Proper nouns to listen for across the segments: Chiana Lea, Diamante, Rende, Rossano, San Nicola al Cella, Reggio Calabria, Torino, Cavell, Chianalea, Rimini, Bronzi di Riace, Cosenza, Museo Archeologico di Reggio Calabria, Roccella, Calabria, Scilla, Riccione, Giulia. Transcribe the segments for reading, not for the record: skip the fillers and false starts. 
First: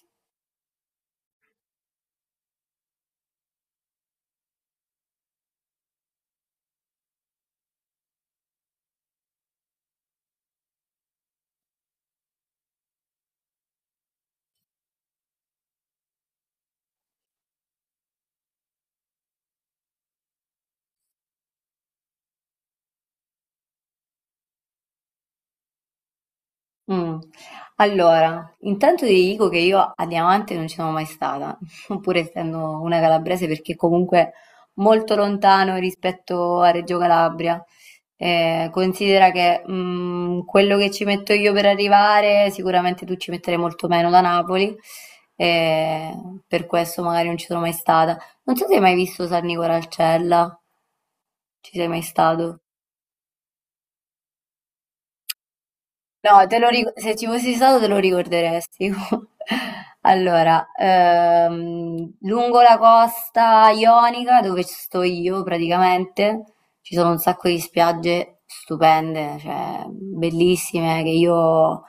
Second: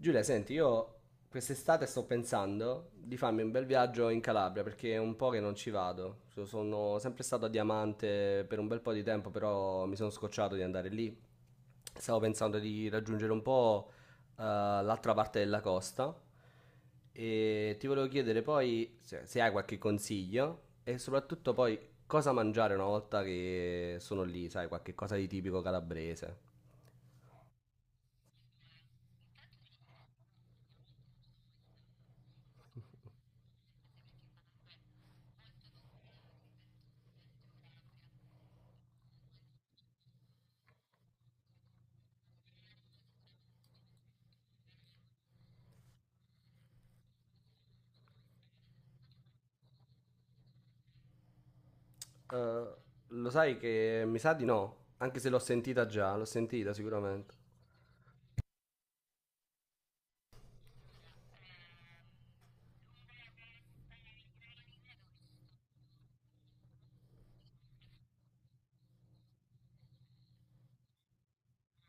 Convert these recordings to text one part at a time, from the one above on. Giulia, senti, io quest'estate sto pensando di farmi un bel viaggio in Calabria perché è un po' che non ci vado. Sono sempre stato a Diamante per un bel po' di tempo, però mi sono scocciato di andare lì. Stavo pensando di raggiungere un po' l'altra parte della costa e ti volevo chiedere poi se hai qualche consiglio e soprattutto poi cosa mangiare una volta che sono lì, sai, qualche cosa di tipico calabrese. Mh. Allora, intanto ti dico che io a Diamante non ci sono mai stata, pur essendo una calabrese, perché comunque molto lontano rispetto a Reggio Calabria. Considera che quello che ci metto io per arrivare, sicuramente tu ci metterai molto meno da Napoli, eh, per questo magari non ci sono mai stata. Non so se hai mai visto San Nicola al Cella, ci sei mai stato? Eh, lo sai che mi sa di no, anche se l'ho sentita già, l'ho No, sentita se ci sicuramente. fossi stato te lo ricorderesti. Allora, lungo la costa ionica, dove ci sto io praticamente, ci sono un sacco di spiagge stupende, cioè bellissime, che io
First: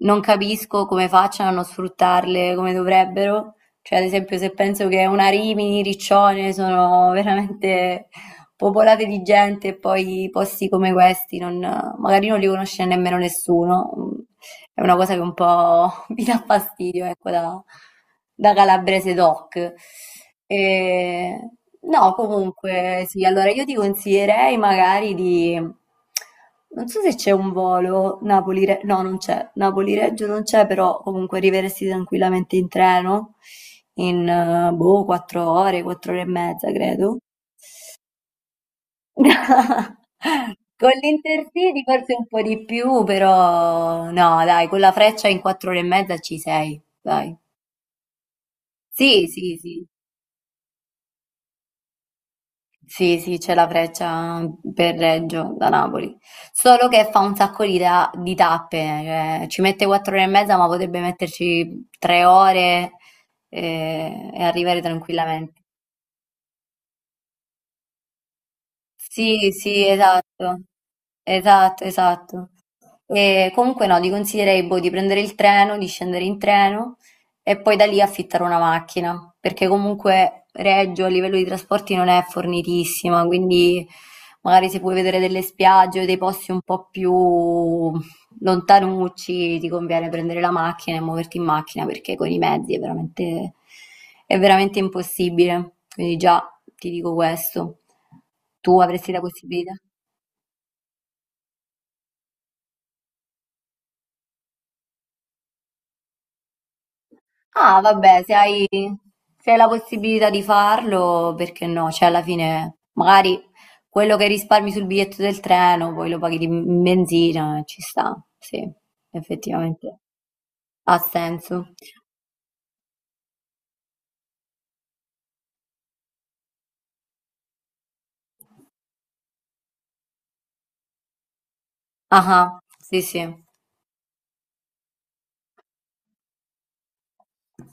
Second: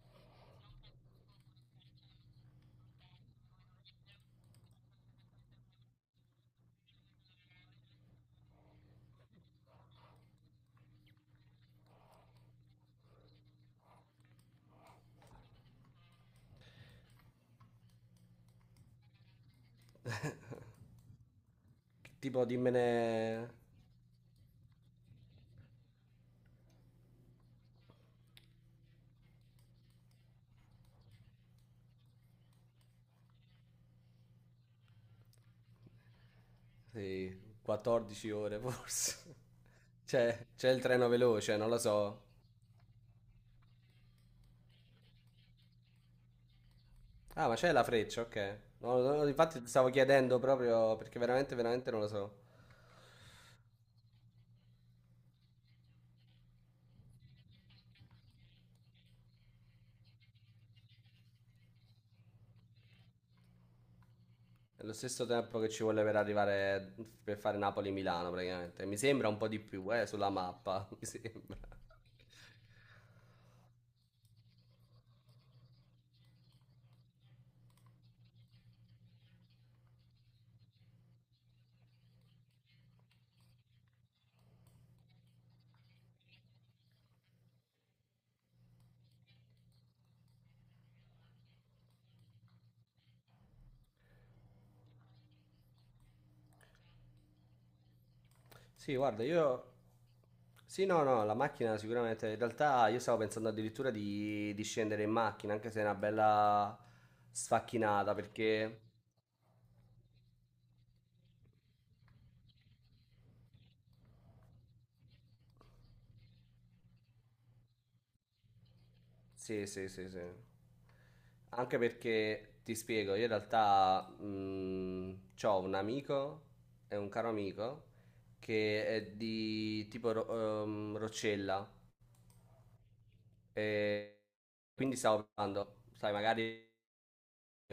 non capisco come facciano a non sfruttarle come dovrebbero. Cioè, ad esempio, se penso che una Rimini, Riccione sono veramente popolate di gente e poi posti come questi magari non li conosce nemmeno nessuno. È una cosa che un po' mi dà fastidio, ecco, da calabrese doc. E, no, Tipo dimmene comunque, sì, allora io ti consiglierei magari di. Non so se c'è un volo Napoli-Reggio, no, non c'è, Napoli-Reggio non c'è, però comunque arriveresti tranquillamente in treno in boh, 4 ore e mezza, credo. sì, 14 ore forse. C'è il Con treno veloce, non lo l'Intercity forse so. un po' di più, però no, dai, con la freccia in 4 ore e mezza ci sei, dai. Ah, ma c'è la freccia, ok. No, no, Sì, no, sì, infatti sì, stavo chiedendo proprio perché veramente, veramente non lo so. sì, sì, c'è la freccia per Reggio da Napoli, solo che fa un sacco di tappe, cioè, ci mette 4 ore e mezza, ma potrebbe metterci 3 ore e arrivare È lo stesso tempo tranquillamente. che ci vuole per arrivare per fare Napoli-Milano praticamente. Mi sembra un po' Sì, di sì, più, sulla esatto, mappa, mi sembra. esatto, esatto. E comunque no, ti consiglierei boh, di prendere il treno, di scendere in treno e poi da lì affittare una macchina, perché comunque Reggio a livello di trasporti non è fornitissima, quindi magari se puoi vedere delle spiagge o dei posti un po' più lontanucci, ti conviene prendere la macchina e muoverti in macchina, perché con i mezzi è veramente impossibile. Quindi già ti dico questo. Tu Sì, avresti la guarda, io... possibilità? Sì, no, no, la macchina sicuramente. In realtà io stavo pensando addirittura di scendere in macchina, anche se è una bella Ah, sfacchinata, vabbè, se hai, perché... se hai la possibilità di farlo, perché no? Cioè, alla fine, magari quello che risparmi sul biglietto del treno, poi lo paghi di in benzina, ci sta. Sì, Sì, sì, effettivamente. sì, sì. Ha senso. Anche perché, ti spiego, io in realtà ho un amico, è un caro amico, che è di tipo Roccella. Ah, ah, sì, sì. E quindi stavo provando, sai, magari,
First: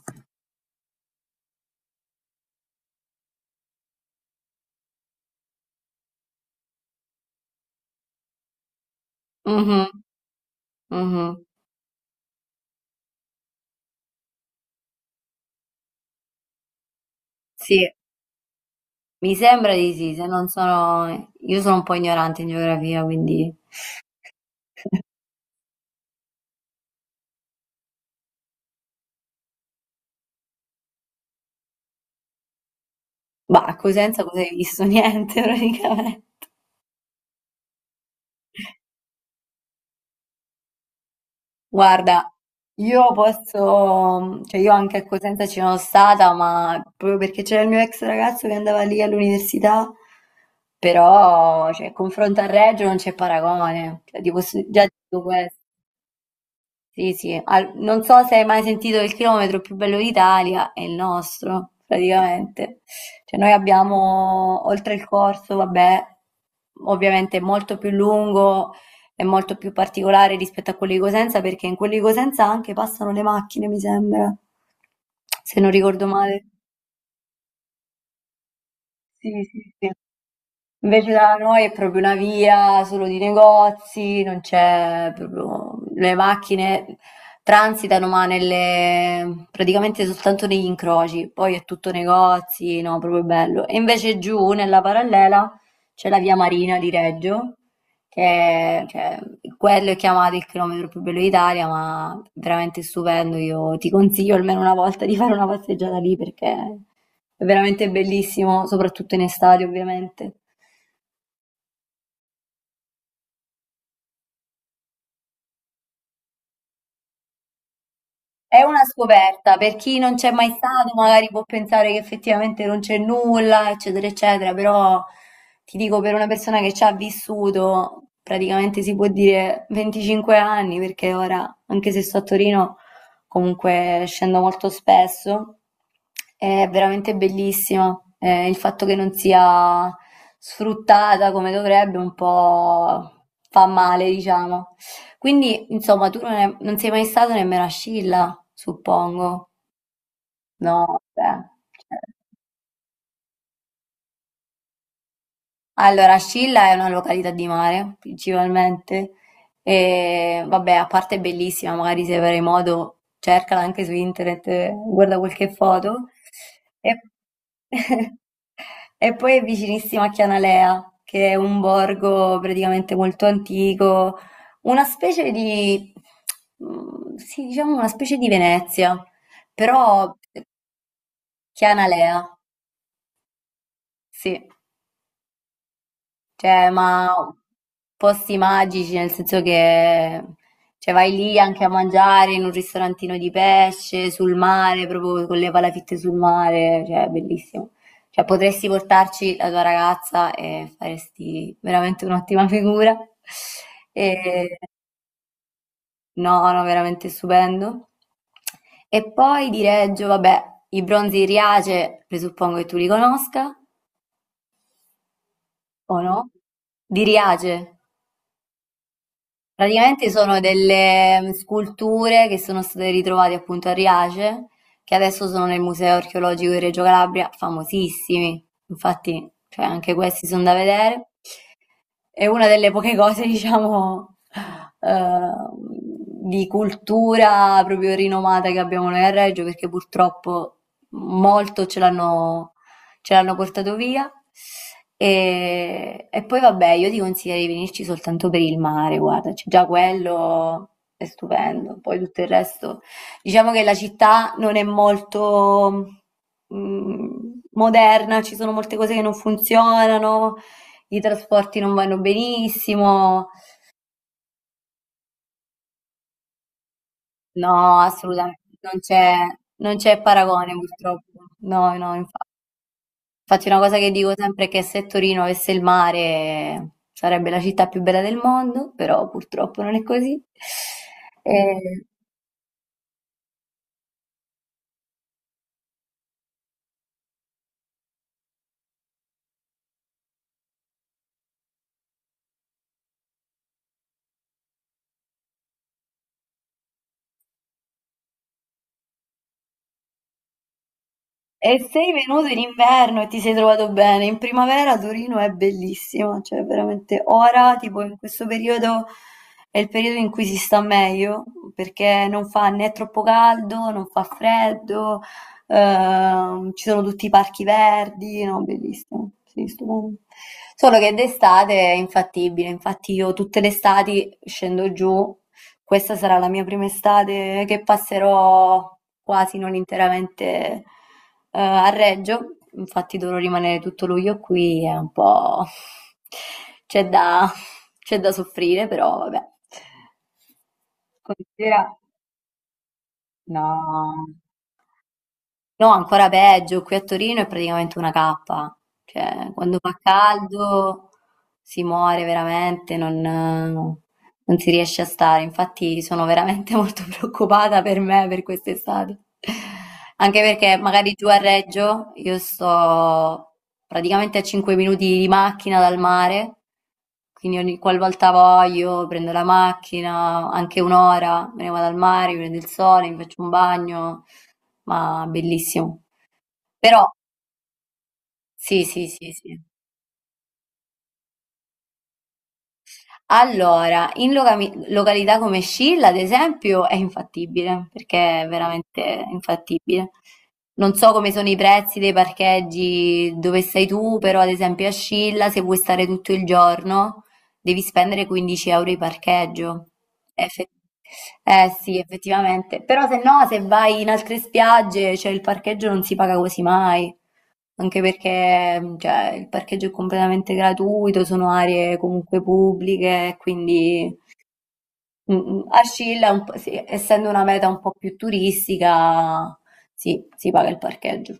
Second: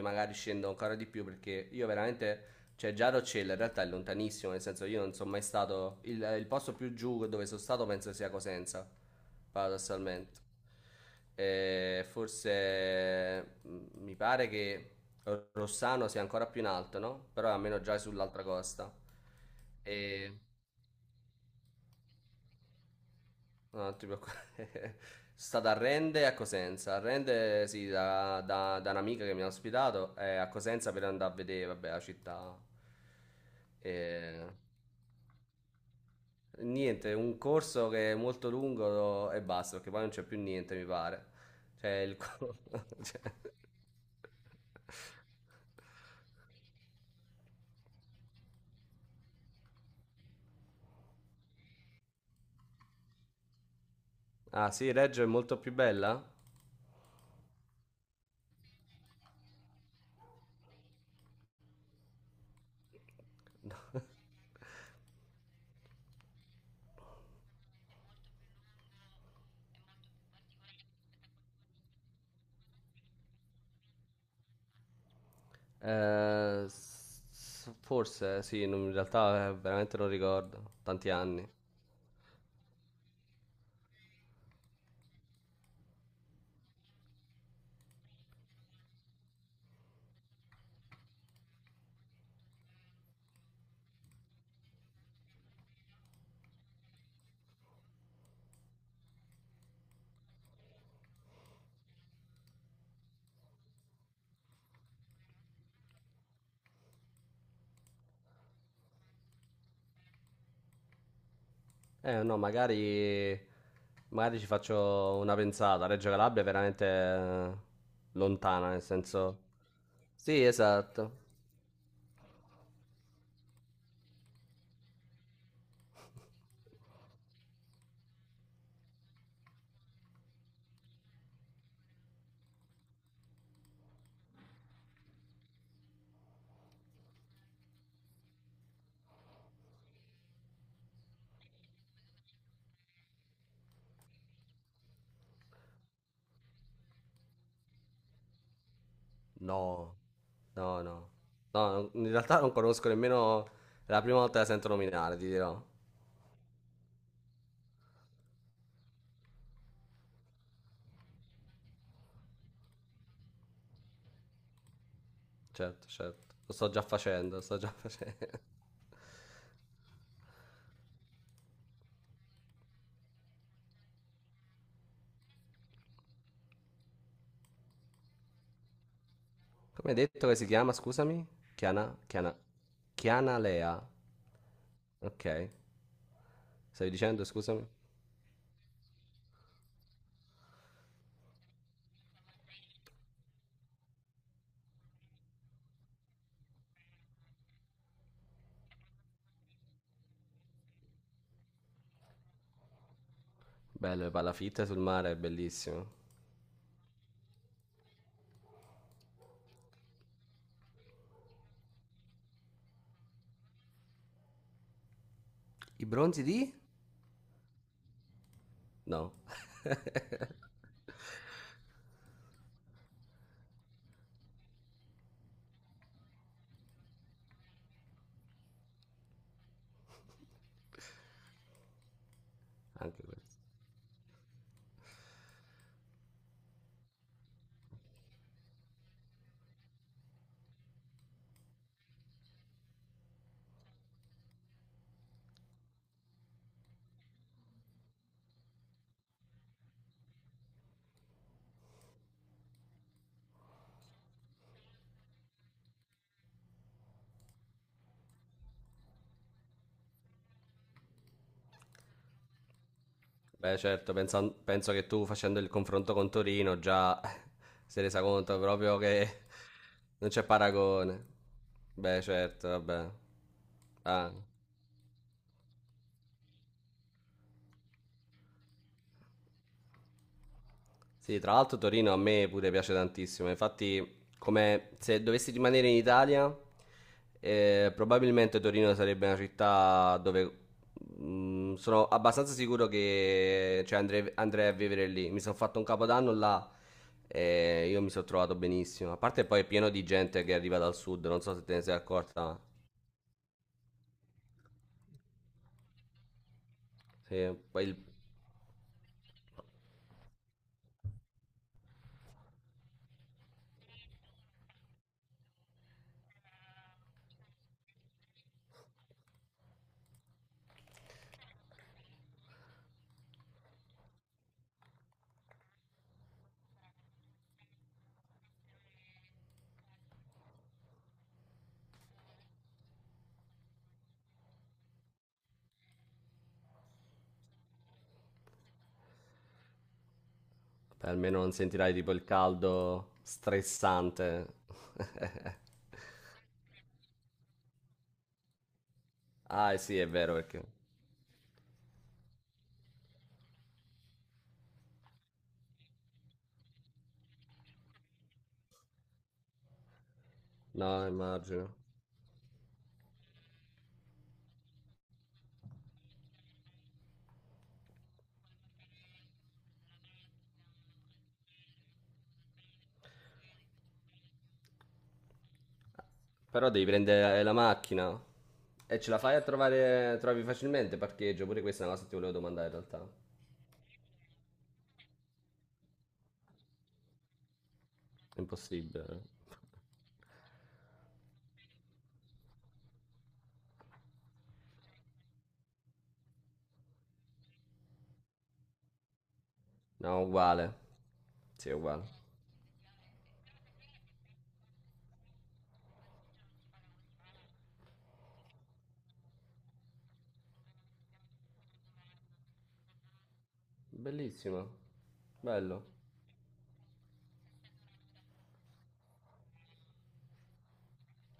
magari scendo ancora di più perché io veramente, cioè già Roccella in realtà è lontanissimo, nel senso io non sono mai stato, il posto più giù dove sono stato penso sia Cosenza, Mhm, paradossalmente. mhm. E forse mi pare che Rossano sia ancora più in alto, no? Però è almeno Sì, già è sull'altra costa. mi sembra di sì, se E non sono. Io sono un po' ignorante in geografia, quindi. ah, ti preoccupare. Sta da Rende e a Cosenza. A Rende, sì, da un'amica che mi ha ospitato, e a Cosenza per andare a vedere, vabbè, la città. Bah, a Cosenza E... cosa hai visto? Niente, praticamente. Niente, un corso che è molto lungo e basta, perché poi non c'è più niente, mi pare. Cioè, Guarda, io cioè... posso, cioè io anche a Cosenza ci sono stata, ma proprio perché c'era il mio ex ragazzo che andava lì all'università, però, cioè, confronto a Reggio non c'è paragone, cioè, ti posso Ah, già sì, dire Reggio è molto questo. più bella? Sì, sì, non so se hai mai sentito il chilometro più bello d'Italia, è il nostro, praticamente. Cioè noi abbiamo, oltre il corso, vabbè, ovviamente è molto più lungo e molto più particolare rispetto a quello di Cosenza, perché in quello di Cosenza anche passano le macchine, mi sembra, se non ricordo male. Forse, sì, in Sì, realtà sì, sì. veramente non ricordo. Tanti Invece da anni. noi è proprio una via solo di negozi, non c'è proprio. Le macchine transitano ma nelle, praticamente soltanto negli incroci, poi è tutto negozi, no, proprio bello. E invece giù nella parallela c'è la via Marina di Reggio, cioè, quello è chiamato il chilometro più bello d'Italia, ma veramente stupendo, io ti consiglio almeno una volta di fare una passeggiata lì perché è veramente bellissimo, soprattutto in estate ovviamente. Eh no, magari, magari ci faccio una pensata. Reggio Calabria è veramente È lontana, nel una senso... scoperta, per chi non c'è Sì, mai stato esatto. magari può pensare che effettivamente non c'è nulla, eccetera, eccetera, però ti dico per una persona che ci ha vissuto praticamente si può dire 25 anni, perché ora, anche se sto a Torino, comunque scendo molto spesso, è veramente bellissima. Il fatto che non sia sfruttata come dovrebbe un po' fa male, diciamo. Quindi, insomma, tu non sei mai stato nemmeno a Scilla, suppongo. No, no, No, no. vabbè. No, Cioè. in realtà non conosco nemmeno... È la prima volta che la sento nominare, ti dirò. Allora, Scilla è una località di mare, principalmente. E vabbè, a parte è bellissima, magari se avrai modo, cercala anche su internet, guarda qualche Certo, foto. certo. Lo sto già E, facendo, lo sto già facendo. e poi è vicinissima a Chianalea, che è un borgo praticamente molto antico, una specie di, sì, diciamo una specie di Venezia, Come hai però detto che si chiama, scusami? Chiana, Chianalea, Chiana, Chiana Lea. sì. Ok. Cioè, Stavi ma dicendo, scusami? posti magici, nel senso che cioè, vai lì anche a mangiare in un ristorantino di pesce, sul mare, proprio con le palafitte sul mare, cioè, è bellissimo. Cioè, potresti portarci la tua ragazza e faresti veramente un'ottima figura. Bello, le E- palafitte sul mare, è bellissimo. no, no, veramente stupendo. E poi di Reggio, vabbè, i bronzi di Riace, presuppongo che tu li conosca, I o bronzi no? di? Di Riace. No, Praticamente sono delle sculture che sono state ritrovate appunto a Riace, che adesso sono nel Museo Archeologico di Reggio Calabria, famosissimi. Infatti, cioè, anche questi sono da vedere. È una delle poche anche cose, questo. diciamo, eh, di cultura proprio rinomata che abbiamo noi a Reggio, perché purtroppo molto ce l'hanno portato via. E poi vabbè, io ti consiglio di venirci soltanto per il mare, guarda, c'è già quello è stupendo, poi tutto il resto. Diciamo che la città non è molto mm, moderna, ci sono molte cose che non funzionano, i trasporti non vanno benissimo, Beh, certo, penso che tu facendo il confronto con Torino già no, si è resa conto assolutamente, proprio non c'è che non c'è non c'è paragone paragone. purtroppo. No, no, Beh, infatti. certo, vabbè. Infatti una cosa che Ah. dico sempre è che se Torino avesse il mare sarebbe la città più bella del mondo, però purtroppo non è così. Sì, tra l'altro E Torino a me pure piace tantissimo, infatti come se dovessi rimanere in Italia, probabilmente Torino sarebbe una città dove mm, sono abbastanza sicuro che cioè, andrei a vivere lì. Mi sono fatto un capodanno là e io mi sono trovato benissimo. A parte poi è pieno di gente che arriva dal sud, non so se te E ne sei sei accorta, venuto in ma inverno e ti sei trovato bene. In primavera Torino è bellissima, cioè veramente sì, ora, tipo in questo periodo è il periodo in cui si sta meglio, perché non fa né troppo caldo, non fa freddo, ci sono tutti i parchi verdi, no, bellissimo, sì, stupendo. Solo che d'estate è infattibile, infatti io tutte le estati scendo giù. Questa sarà la mia prima estate che passerò quasi non interamente, a Reggio, infatti dovrò rimanere tutto luglio qui, è un po'. c'è da... c'è da soffrire, però vabbè. beh, almeno non Considera. sentirai tipo il caldo No. stressante. No, ancora peggio, qui a Torino è praticamente una cappa, cioè Ah, quando fa sì, è vero perché... caldo si muore veramente, non si riesce a stare, infatti sono veramente molto preoccupata per me per quest'estate, anche perché No, magari giù a immagino. Reggio io sto praticamente a 5 minuti di macchina dal mare, quindi ogni qualvolta voglio prendo la macchina, anche un'ora, me ne vado al mare, mi prendo il sole, mi faccio un bagno, ma bellissimo. Però devi Però, prendere la macchina. sì, E sì, ce la sì, fai a sì. trovare, trovi facilmente parcheggio? Pure questa è una cosa che ti volevo domandare in realtà. Allora, in località come Scilla, ad esempio, è infattibile, È perché è veramente impossibile. infattibile. Non so come sono i prezzi dei parcheggi dove sei tu, però ad esempio a Scilla, se vuoi stare tutto il giorno, devi spendere 15 euro di parcheggio. No, Effe- uguale. eh Sì, è sì, uguale. effettivamente. Però se no, se vai in altre spiagge, cioè il parcheggio non si paga quasi mai. Anche perché cioè, il parcheggio è completamente gratuito, sono aree comunque pubbliche, quindi Bellissimo. Bello. Ascilla, sì, essendo una meta un po' più turistica, sì, si paga il parcheggio.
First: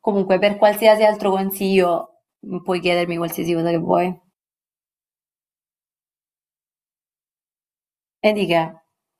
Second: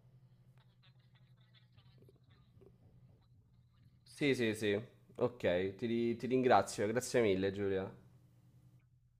Comunque, per qualsiasi altro consiglio, puoi chiedermi qualsiasi cosa che vuoi. Sì, sì, sì. Ok, ti ringrazio. Grazie mille, Giulia. E di che?